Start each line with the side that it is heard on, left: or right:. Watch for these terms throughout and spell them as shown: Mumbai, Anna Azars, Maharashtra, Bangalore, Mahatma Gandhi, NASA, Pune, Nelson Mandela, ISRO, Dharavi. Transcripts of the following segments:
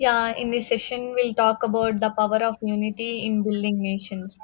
left: Yeah, in this session, we'll talk about the power of unity in building nations.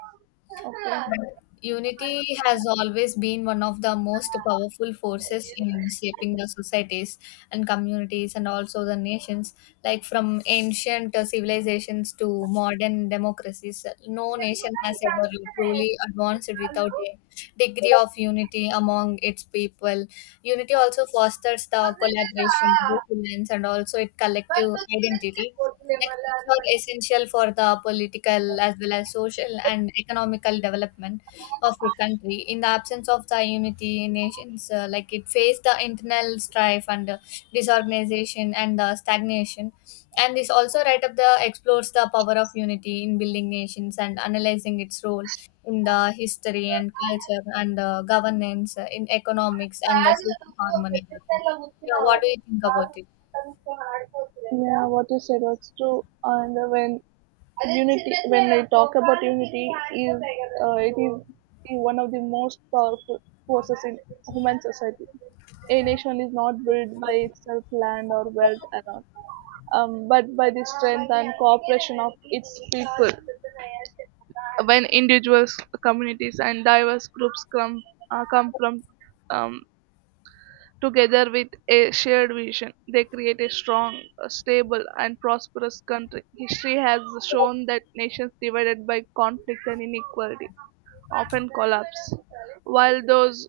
left: Unity has always been one of the most powerful forces in shaping the societies and communities and also the nations. Like from ancient civilizations to modern democracies, no nation has ever truly advanced without a degree of unity among its people. Unity also fosters the collaboration, resilience, and also a collective identity like which are essential for the political as well as social and economical development of a country. In the absence of the unity, nations like it face the internal strife and disorganization and the stagnation. And this also right up the explores the power of unity in building nations and analyzing its role in the history and culture and governance in economics and the
right: కాదు
left: social
right: నువ్వు
left: harmony also.
right: ప్రొఫెసర్‌లో
left: Yeah,
right: కూర్చున్నావు.
left: what do you think
right: కాదు
left: about it?
right: కూర్చొని ఆడిపోతులే కదా! Yeah, what you said was true. And when అదే unity, చిన్న when చిన్నదేరా we talk about కోపానికి దీనికి unity, చిన్న is ఆడిపోతాయి కదా it నువ్వు. Is one of the most powerful forces in human society. A nation is not built by itself, land or wealth alone, but by the strength and cooperation of its people. When individuals, communities, and diverse groups come from um, together with a shared vision, they create a strong, stable, and prosperous country. History has shown that nations divided by conflict and inequality often collapse, while those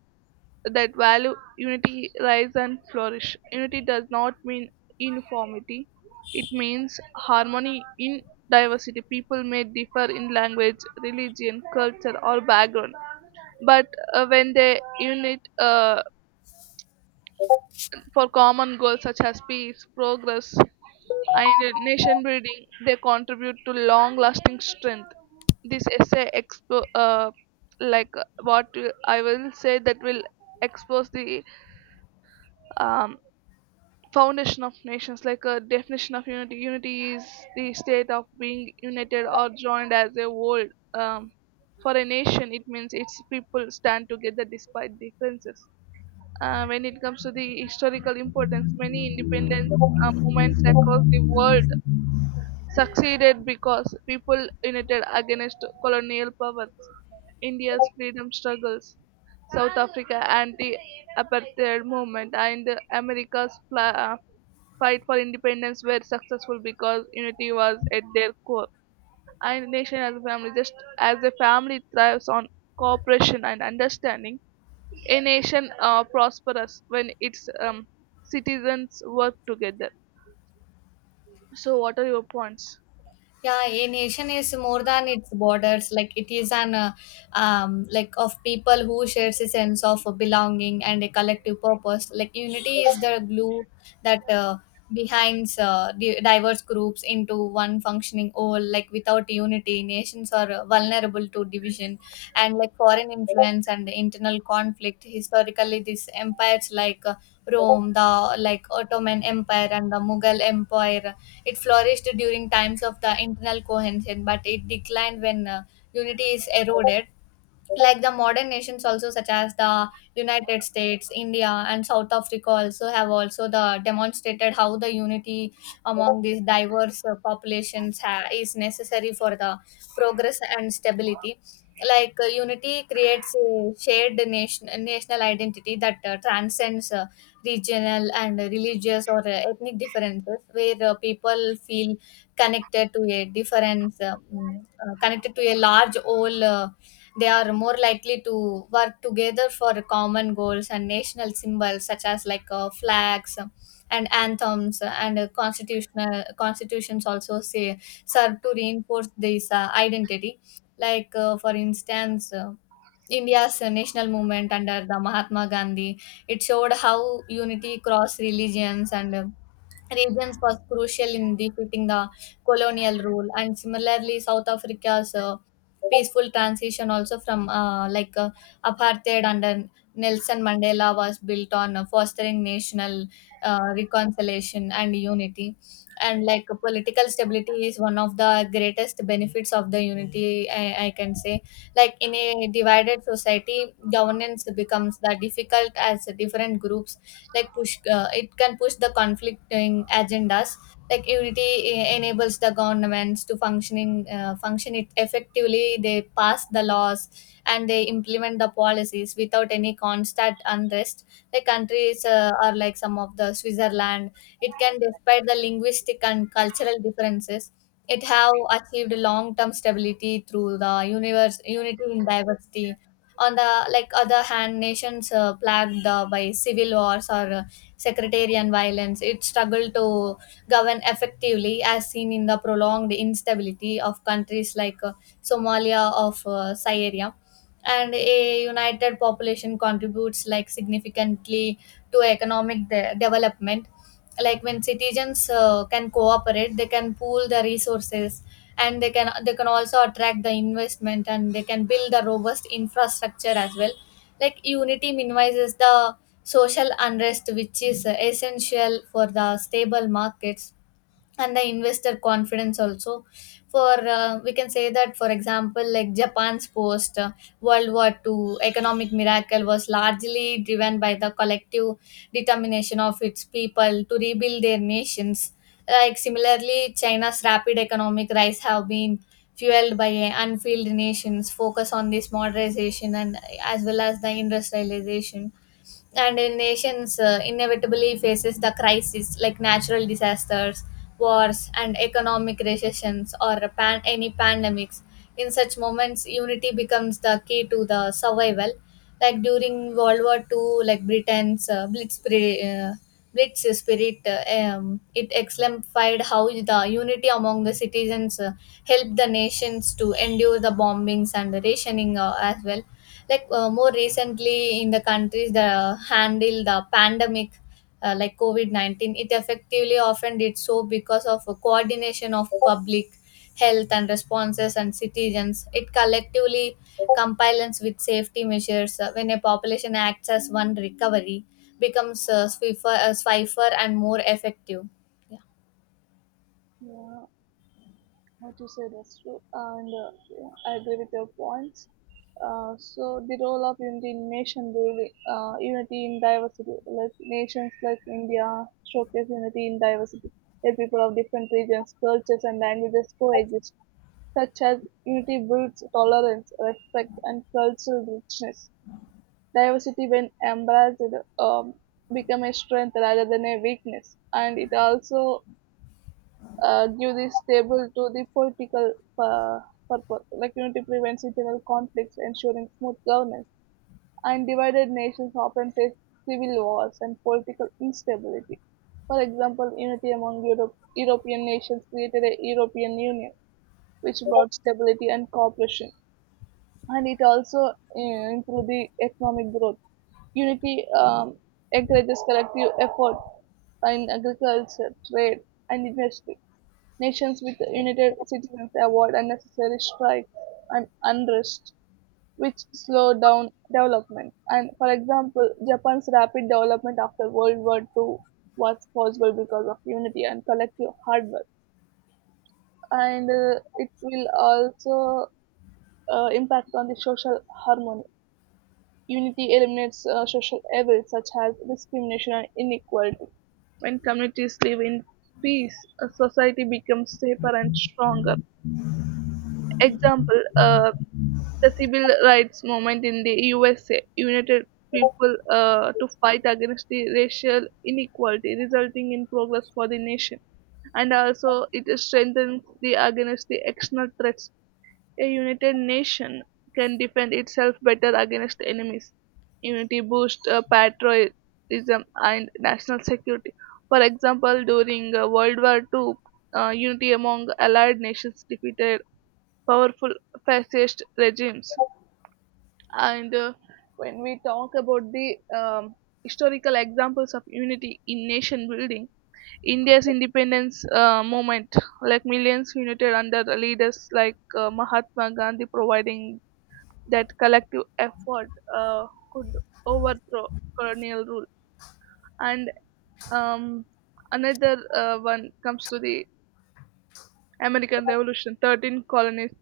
right: that value unity rise and flourish. Unity does not mean uniformity, it means harmony in diversity. People may differ in language, religion, culture, or background, but when they unite for common goals such as peace, progress, and nation building, they contribute to long lasting strength. This essay expo- like what I will say that will expose the um, foundation of nations, like a definition of unity. Unity is the state of being united or joined as a whole, um, for a nation it means its people stand together despite differences. When it comes to the historical importance, many independence movements across the world succeeded because people united against colonial powers. India's freedom struggles, South Africa anti apartheid movement, and America's fight for independence were successful because unity was at their core. Our nation as a family, just as a family thrives on cooperation and understanding, a nation prospers when its citizens work together. So, what are your points?
left: Yeah, a nation is more than its borders. Like it is an like of people who shares a sense of belonging and a collective purpose. Like unity is the glue that behinds diverse groups into one functioning whole. Like without unity, nations are vulnerable to division and like foreign influence and internal conflict. Historically, these empires like Rome, the like Ottoman Empire and the Mughal Empire it flourished during times of the internal cohesion, but it declined when unity is eroded. Like the modern nations also such as the United States, India, and South Africa also have also the demonstrated how the unity among these diverse populations is necessary for the progress and stability. Like unity creates a shared nation national identity that transcends regional and religious or ethnic differences. Where people feel connected to a connected to a large whole, they are more likely to work together for common goals, and national symbols such as like flags and anthems and constitutional constitutions also say serve to reinforce this identity. Like for instance, India's national movement under the Mahatma Gandhi, it showed how unity cross religions and regions was crucial in defeating the colonial rule. And similarly, South Africa's peaceful transition also from apartheid under Nelson Mandela was built on fostering national reconciliation and unity. And like political stability is one of the greatest benefits of the unity, I can say. Like in a divided society, governance becomes the difficult as different groups like push it can push the conflicting agendas. Like unity enables the governments to function it effectively. They pass the laws and they implement the policies without any constant unrest. The countries are like some of the Switzerland, it can, despite the linguistic and cultural differences, it have achieved long term stability through the universe unity in diversity. On the like other hand, nations plagued by civil wars or sectarian violence, it struggled to govern effectively, as seen in the prolonged instability of countries like Somalia of Syria. And a united population contributes like significantly to economic development. Like when citizens can cooperate, they can pool the resources, and they can also attract the investment and they can build a robust infrastructure as well. Like unity minimizes the social unrest, which is essential for the stable markets and the investor confidence also. For we can say that, for example, like Japan's post World War II economic miracle was largely driven by the collective determination of its people to rebuild their nations. Like similarly, China's rapid economic rise have been fueled by a unfilled nations focus on this modernization and as well as the industrialization. And in nations inevitably faces the crisis like natural disasters, wars, and economic recessions, or any pandemics. In such moments, unity becomes the key to the survival. Like during World War II, like Britain's blitz spirit, it exemplified how the unity among the citizens helped the nations to endure the bombings and the rationing as well. Like more recently, in the countries that handle the pandemic like covid-19, it effectively often did so because of a coordination of public health and responses, and citizens it collectively compliance with safety measures. When a population acts as one, recovery becomes swiffer and more effective.
right: Yeah. What you said is true, and yeah, I agree with your points. So the role of unity in nation building, unity in diversity, like nations like India showcase unity in diversity, where people of different regions, cultures, and languages coexist. Such as unity builds tolerance, respect, and cultural richness. Diversity, when embraced, um, become a strength rather than a weakness, and it also give this table to the political uh, purpose, like unity prevents internal conflicts, ensuring smooth governance. And divided nations often face civil wars and political instability. For example, unity among Europe, European nations created a European Union, which brought stability and cooperation, and it also improved the economic growth. Unity encourages collective effort in agriculture, trade, and industry. Nations with the united citizens avoid unnecessary strikes and unrest, which slow down development. And for example, Japan's rapid development after World War II was possible because of unity and collective hard work. And it will also impact on the social harmony. Unity eliminates social evil such as discrimination and inequality. When communities live in peace, a society becomes safer and stronger. Example, the civil rights movement in the USA united people to fight against the racial inequality, resulting in progress for the nation. And also, it strengthens the against the external threats. A united nation can defend itself better against enemies. Unity boosts patriotism and national security. For example, during World War II, unity among allied nations defeated powerful fascist regimes. And when we talk about the historical examples of unity in nation building, India's independence movement, like millions united under the leaders like Mahatma Gandhi, providing that collective effort uh, could overthrow colonial rule. And um, another one comes to the American Revolution. 13 colonies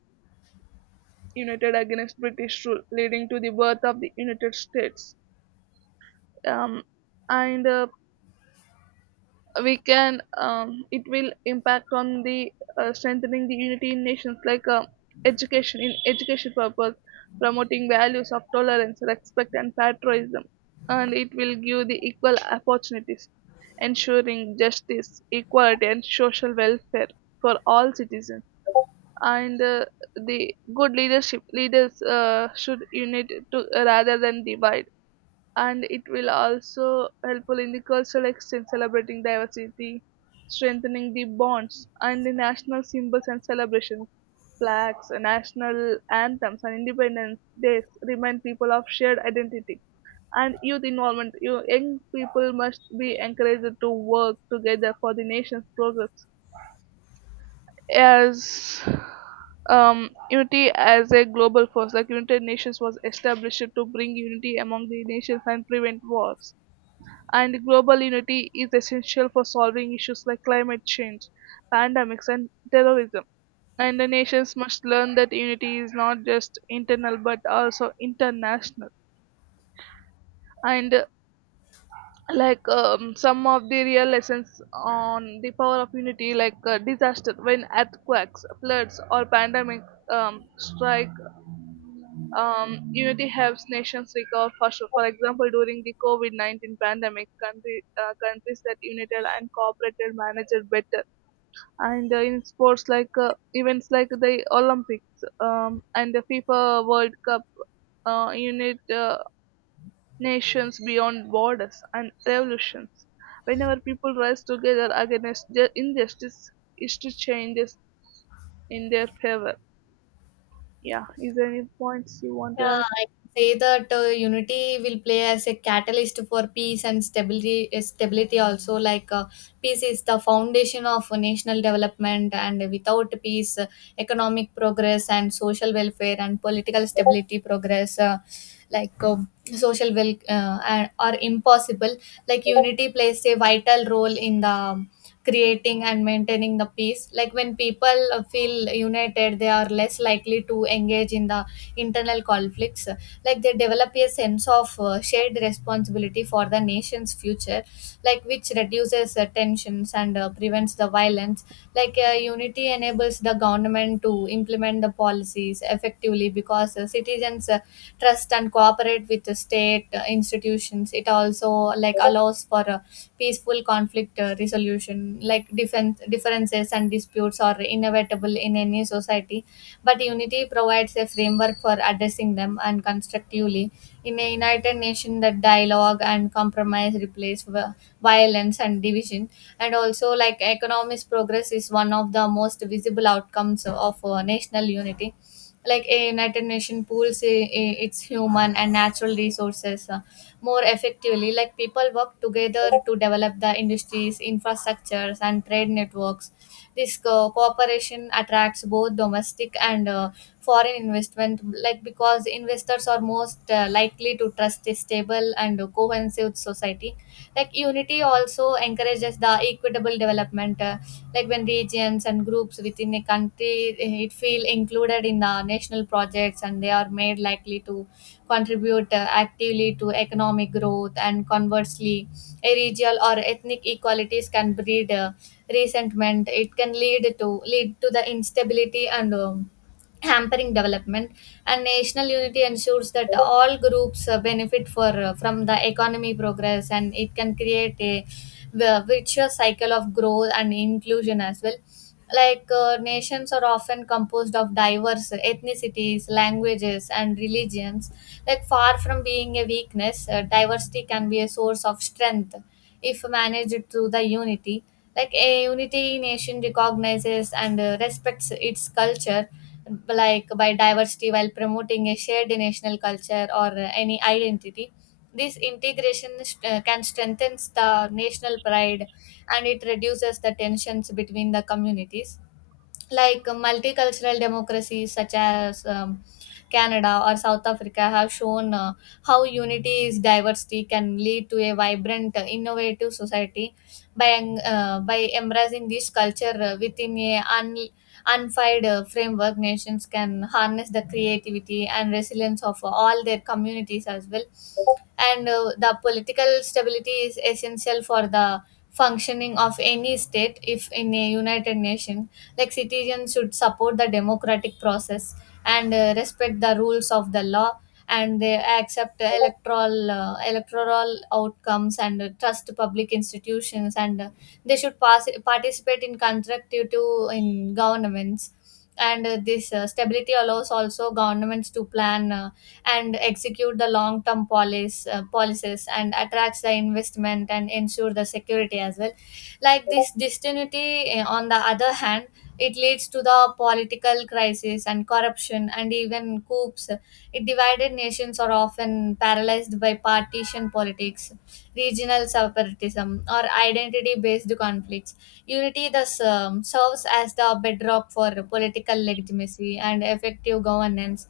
right: united against British rule, leading to the birth of the United States. Um, and We can, it will impact on the strengthening the unity in nations like education. In education purpose, promoting values of tolerance, respect, and patriotism, and it will give the equal opportunities, ensuring justice, equality, and social welfare for all citizens. And The good leadership leaders should unite to rather than divide, and it will also helpful in the cultural exchange, celebrating diversity, strengthening the bonds, and the national symbols and celebrations, flags, national anthems, and independence days remind people of shared identity. And youth involvement, you young people must be encouraged to work together for the nation's progress. As Unity as a global force, like United Nations was established to bring unity among the nations and prevent wars. And global unity is essential for solving issues like climate change, pandemics, and terrorism. And the nations must learn that unity is not just internal but also international. And some of the real lessons on the power of unity, like disaster, when earthquakes, floods, or pandemic strike, unity helps nations recover faster. For example, during the covid-19 pandemic, countries that united and cooperated managed better. And in sports like events like the Olympics, and the FIFA World Cup, unit nations beyond borders, and revolutions. Whenever people rise together against injustice, history changes in their favor. Yeah, is there any points you want to
left: Yeah,
right: add?
left: I can say that unity will play as a catalyst for peace and stability. Stability also, like peace is the foundation of national development, and without peace, economic progress and social welfare and political stability progress, like uh, social are impossible. Like unity plays a vital role in the um, creating and maintaining the peace. Like when people feel united, they are less likely to engage in the internal conflicts, like they develop a sense of shared responsibility for the nation's future, like which reduces tensions and prevents the violence. Like unity enables the government to implement the policies effectively, because citizens trust and cooperate with the state institutions. It also like allows for a peaceful conflict resolution. Like defense differences and disputes are inevitable in any society, but unity provides a framework for addressing them and constructively. In a united nation, that dialogue and compromise replace violence and division. And also, like economic progress is one of the most visible outcomes of national unity. Like a united nation pools its human and natural resources more effectively. Like people work together to develop the industries, infrastructures, and trade networks. This cooperation attracts both domestic and foreign investment, like because investors are most likely to trust a stable and cohesive society. Like unity also encourages the equitable development, like when regions and groups within a country it feel included in the national projects, and they are made likely to contribute actively to economic growth. And conversely, a regional or ethnic equalities can breed resentment. It can lead to the instability and hampering development. And national unity ensures that all groups benefit for from the economy progress, and it can create a virtuous cycle of growth and inclusion as well. Like nations are often composed of diverse ethnicities, languages, and religions. Like far from being a weakness, diversity can be a source of strength if managed through the unity. Like a unity nation recognizes and respects its culture, like by diversity, while promoting a shared national culture or any identity. This integration can strengthen the national pride, and it reduces the tensions between the communities. Like multicultural democracies such as Canada or South Africa have shown how unity is diversity can lead to a vibrant, innovative society by by embracing this culture within a unified framework. Nations can harness the creativity and resilience of all their communities as well. And the political stability is essential for the functioning of any state. If in a united nation, like citizens should support the democratic process and respect the rules of the law, and they accept the electoral outcomes, and trust public institutions, and they should participate in constructive to in governments. And this stability allows also governments to plan and execute the long term policies, and attracts the investment and ensure the security as well. Like this distinity on the other hand, it leads to the political crisis and corruption and even coups. It divided nations are often paralyzed by partition politics, regional separatism, or identity based conflicts. Unity thus serves as the bedrock for political legitimacy and effective governance.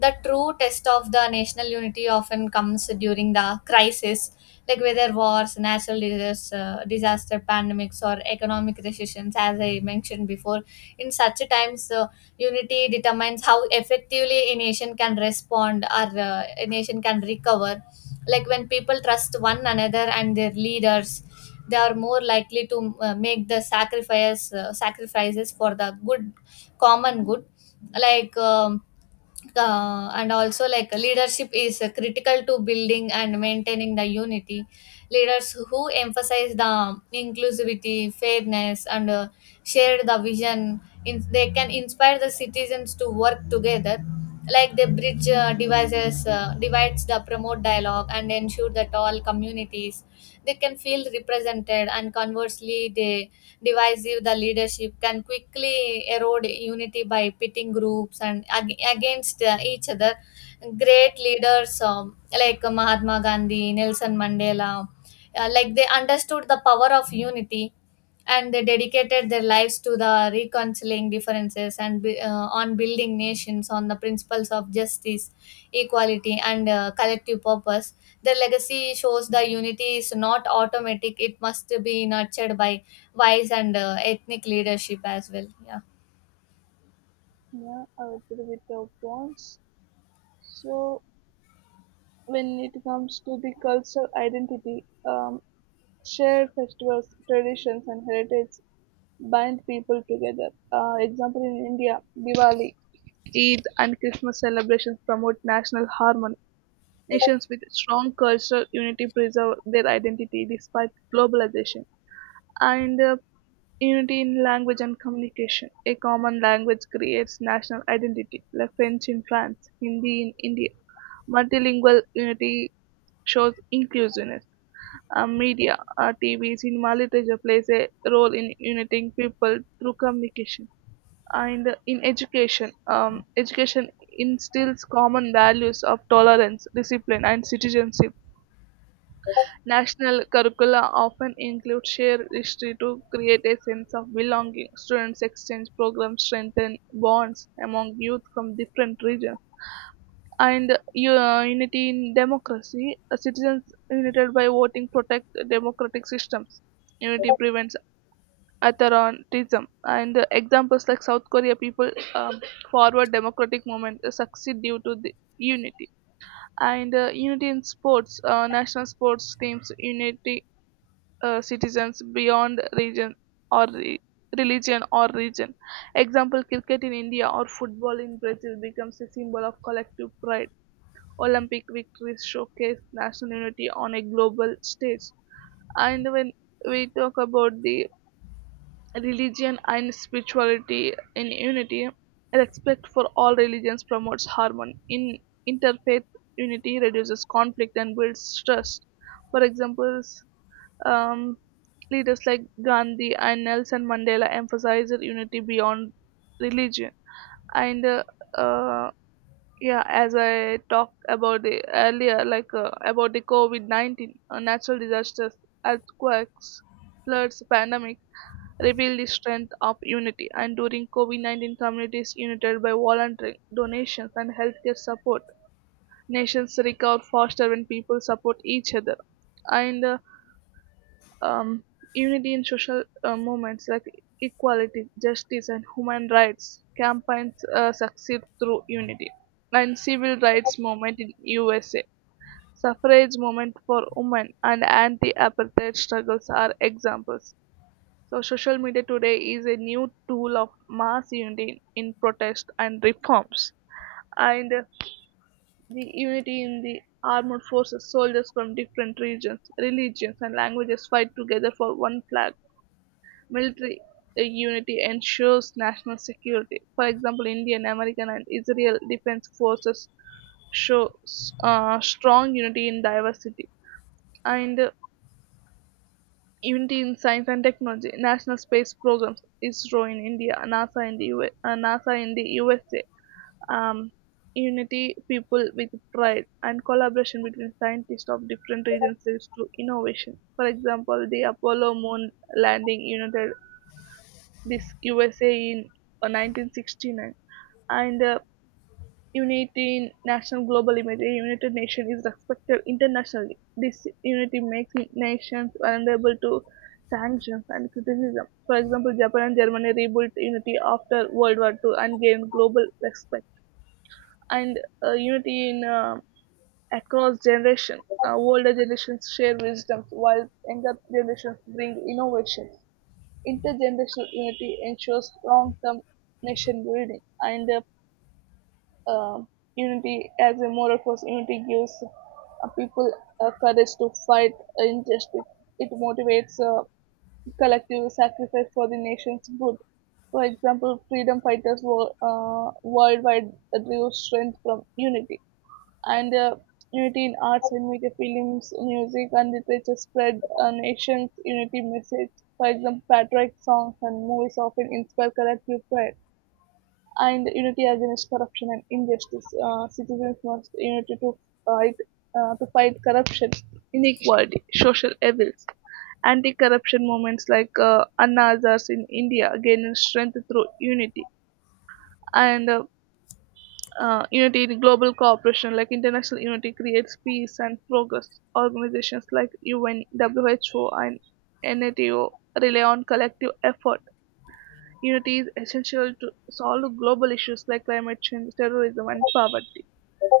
left: The true test of the national unity often comes during the crisis, like whether wars, natural disaster pandemics, or economic recessions, as I mentioned before. In such times, unity determines how effectively a nation can respond, or a nation can recover. Like when people trust one another and their leaders, they are more likely to make the sacrifices for the good common good. Like and Also, like, leadership is critical to building and maintaining the unity. Leaders who emphasize the inclusivity, fairness, and share the vision in, they can inspire the citizens to work together, like they bridge devices divides, the promote dialogue, and ensure that all communities they can feel represented. And conversely, they divisive the leadership can quickly erode unity by pitting groups against each other. Great leaders, like Mahatma Gandhi, Nelson Mandela, like they understood the power of unity, and they dedicated their lives to the reconciling differences and on building nations on the principles of justice, equality, and collective purpose. Their legacy shows the unity is not automatic, it must be nurtured by vice and ethnic leadership as well. Yeah.
right: Yeah, I will put with your points. So, when it comes to the cultural identity, shared festivals, traditions, and heritage bind people together. Example in India, Diwali, Eid, and Christmas celebrations promote national harmony. Nations with strong cultural unity preserve their identity despite globalization. And unity in language and communication. A common language creates national identity, like French in France, Hindi in India. Multilingual unity shows inclusiveness. Media, TV, cinema, literature plays a role in uniting people through communication. And in education, education instills common values of tolerance, discipline, and citizenship. National curricula often include shared history to create a sense of belonging. Students exchange programs strengthen bonds among youth from different regions. And unity in democracy. Citizens united by voting protect democratic systems. Unity prevents authoritarianism. And examples like South Korea people forward democratic movement succeed due to the unity. And unity in sports, national sports teams unity citizens beyond region or religion or region. Example, cricket in India or football in Brazil becomes a symbol of collective pride. Olympic victories showcase national unity on a global stage. And when we talk about the religion and spirituality in unity, respect for all religions promotes harmony. In interfaith, unity reduces conflict and builds trust. For examples, um, leaders like Gandhi and Nelson Mandela emphasized unity beyond religion. And uh, yeah, as I talked about the earlier, like about the COVID 19, natural disasters, earthquakes, floods, pandemic, reveal the strength of unity. And during COVID 19, communities united by volunteering, donations, and healthcare support. Nations recover faster when people support each other. And um, Unity in social movements like equality, justice, and human rights campaigns succeed through unity, and civil rights movement in USA, suffrage movement for women, and anti-apartheid struggles are examples. So, social media today is a new tool of mass unity in protest and reforms. And The unity in the armed forces, soldiers from different regions, religions, and languages fight together for one flag. Military unity ensures national security. For example, Indian, American, and Israel defense forces show strong unity in diversity. And unity in science and technology. National space programs, ISRO in India, NASA in the US, NASA in the USA. Um, Unity people with pride and collaboration between scientists of different regions leads to innovation. For example, the Apollo moon landing united this USA in 1969. And Unity in national global image. A united nation is respected internationally. This unity makes nations vulnerable to sanctions and criticism. For example, Japan and Germany rebuilt unity after World War II and gained global respect. And unity in across generation. Older generations share wisdom while younger generations bring innovation. Intergenerational unity ensures long-term nation-building. And uh, Unity as a moral force. Unity gives people courage to fight injustice. It motivates collective sacrifice for the nation's good. For example, freedom fighters worldwide drew strength from unity. And Unity in arts, when we get films, music, and literature spread a nation's unity message. For example, patriotic songs and movies often inspire collective pride, and unity against corruption and injustice. Citizens must unite to fight corruption, inequality, social evils. Anti-corruption movements like Anna Azars in India gain strength through unity. And Unity in global cooperation, like international unity, creates peace and progress. Organizations like UN, WHO, and NATO rely on collective effort. Unity is essential to solve global issues like climate change, terrorism, and poverty.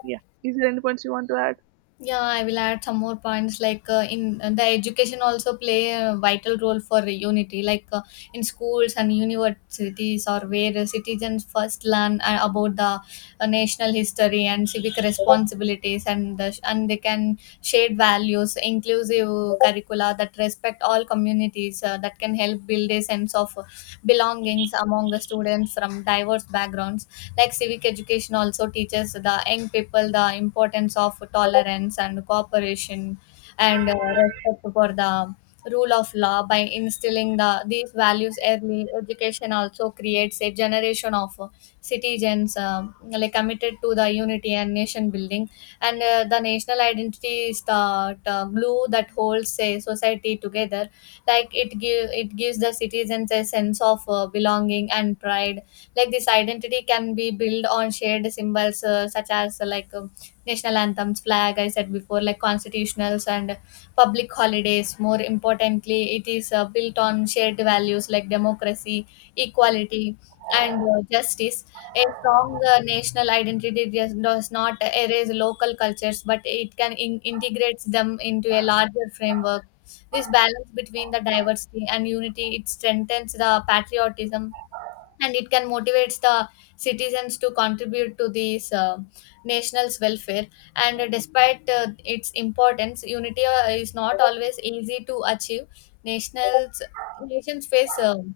right: Yeah. Is there any points you want to add?
left: Yeah, I will add some more points, like in the education also play a vital role for unity, like in schools and universities, or where citizens first learn about the national history and civic responsibilities, and they can shared values, inclusive curricula that respect all communities that can help build a sense of belongings among the students from diverse backgrounds. Like civic education also teaches the young people the importance of tolerance and cooperation, and respect for the rule of law. By instilling these values, early education also creates a generation of citizens like committed to the unity and nation building. And the national identity is the glue that holds a society together, like it gives the citizens a sense of belonging and pride. Like this identity can be built on shared symbols, such as like national anthems, flag, I said before, like constitutionals and public holidays. More importantly, it is built on shared values like democracy, equality, and justice. A strong national identity does not erase local cultures, but it can integrates them into a larger framework. This balance between the diversity and unity, it strengthens the patriotism, and it can motivate the citizens to contribute to these national's welfare. And despite its importance, unity is not always easy to achieve. Nationals Nations face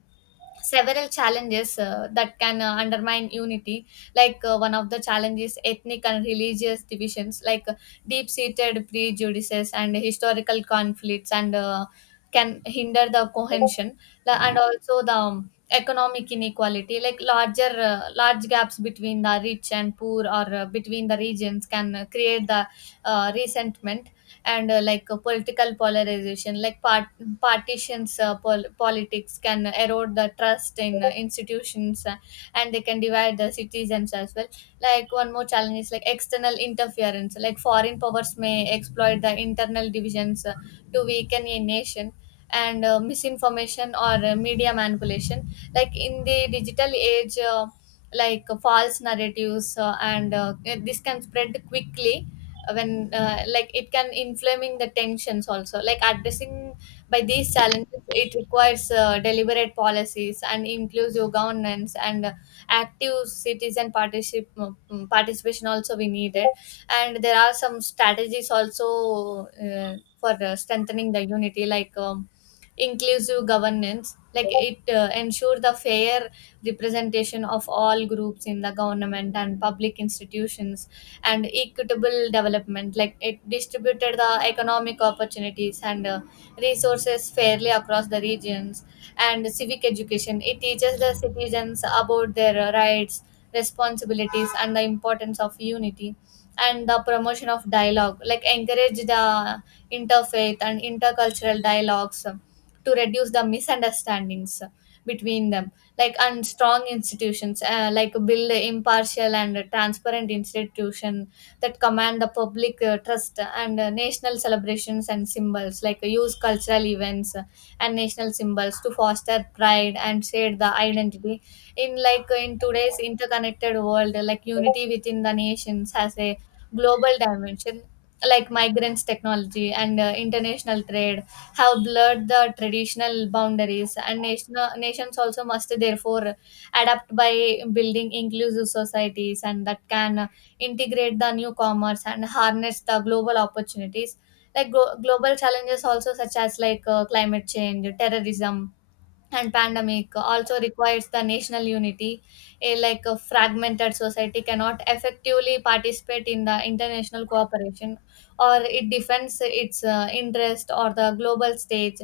left: several challenges that can undermine unity. Like one of the challenges, ethnic and religious divisions, like deep seated prejudices and historical conflicts, and can hinder the cohesion. And also the, economic inequality, like large gaps between the rich and poor, or between the regions, can create the resentment. And political polarization, like partitions politics can erode the trust in institutions, and they can divide the citizens as well. Like one more challenge is like external interference, like foreign powers may exploit the internal divisions to weaken a nation. And misinformation or media manipulation, like in the digital age, false narratives and this can spread quickly. When like It can inflaming the tensions also. Like addressing by these challenges, it requires deliberate policies and inclusive governance, and active citizen participation also we needed. And there are some strategies also for strengthening the unity, like, inclusive governance, like it ensure the fair representation of all groups in the government and public institutions. And equitable development, like it distributed the economic opportunities and resources fairly across the regions. And civic education, it teaches the citizens about their rights, responsibilities, and the importance of unity. And the promotion of dialogue, like encourage the interfaith and intercultural dialogues to reduce the misunderstandings between them. And strong institutions, like build a impartial and a transparent institution that command the public trust. And national celebrations and symbols, like use cultural events and national symbols to foster pride and share the identity. In like in today's interconnected world, like unity within the nations has a global dimension. Like migrants, technology, and international trade have blurred the traditional boundaries, and national nations also must therefore adapt by building inclusive societies, and that can integrate the new commerce and harness the global opportunities. Like global challenges also, such as like climate change, terrorism, and pandemic, also requires the national unity. A Like a fragmented society cannot effectively participate in the international cooperation, or it defends its interest or the global stage.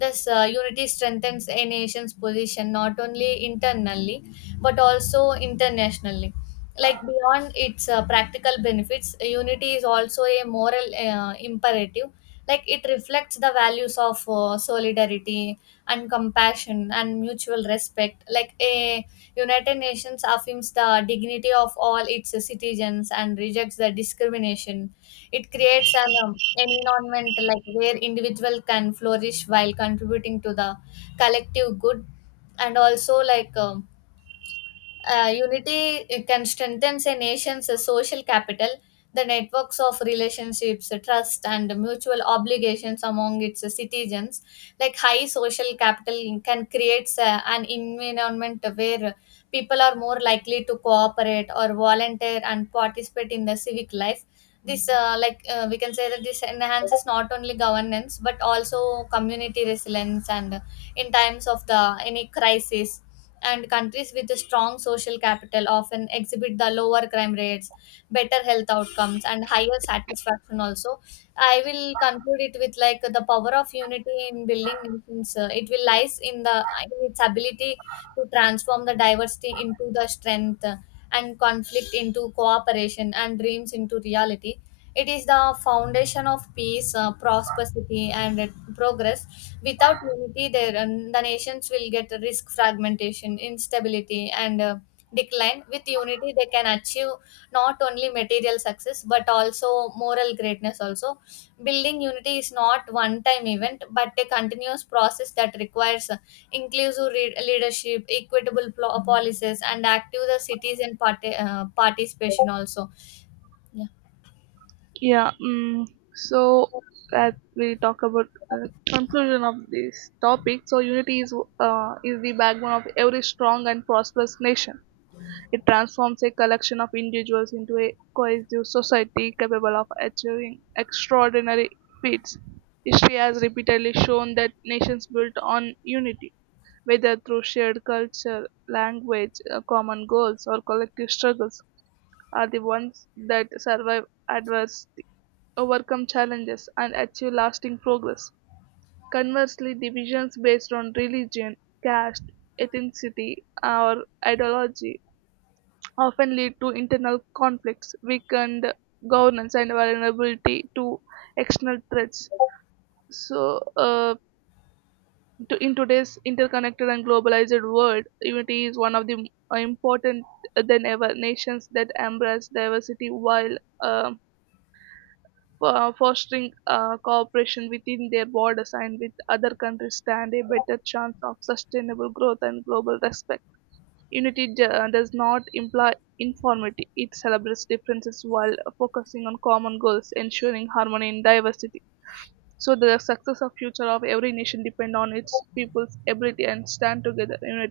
left: Thus, unity strengthens a nation's position, not only internally, but also internationally. Like beyond its practical benefits, unity is also a moral imperative. Like it reflects the values of solidarity, and compassion, and mutual respect. Like a United Nations affirms the dignity of all its citizens and rejects the discrimination. It creates an environment like where individual can flourish while contributing to the collective good. And also, unity, it can strengthen a nation's social capital, the networks of relationships, trust, and mutual obligations among its citizens. Like high social capital can create an environment where people are more likely to cooperate, or volunteer, and participate in the civic life. This like We can say that this enhances not only governance, but also community resilience, and in times of the any crisis. And countries with a strong social capital often exhibit the lower crime rates, better health outcomes, and higher satisfaction also. I will conclude it with like the power of unity in building nations, it will lies in the in its ability to transform the diversity into the strength, and conflict into cooperation, and dreams into reality. It is the foundation of peace, prosperity, and progress. Without unity, there the nations will get risk fragmentation, instability, and decline. With unity, they can achieve not only material success but also moral greatness. Also, building unity is not one-time event but a continuous process that requires leadership, equitable policies, and active the citizen participation. Also, yeah.
right: Yeah. So as we talk about conclusion of this topic. So unity is the backbone of every strong and prosperous nation. It transforms a collection of individuals into a cohesive society capable of achieving extraordinary feats. History has repeatedly shown that nations built on unity, whether through shared culture, language, common goals, or collective struggles, are the ones that survive adversity, overcome challenges, and achieve lasting progress. Conversely, divisions based on religion, caste, ethnicity, or ideology often lead to internal conflicts, weakened governance, and vulnerability to external threats. So, uh, in today's interconnected and globalized world, unity is one of the important than ever. Nations that embrace diversity while um, fostering cooperation within their borders and with other countries stand a better chance of sustainable growth and global respect. Unity does not imply uniformity; it celebrates differences while focusing on common goals, ensuring harmony in diversity. So the success of future of every nation depend on its people's ability and stand together in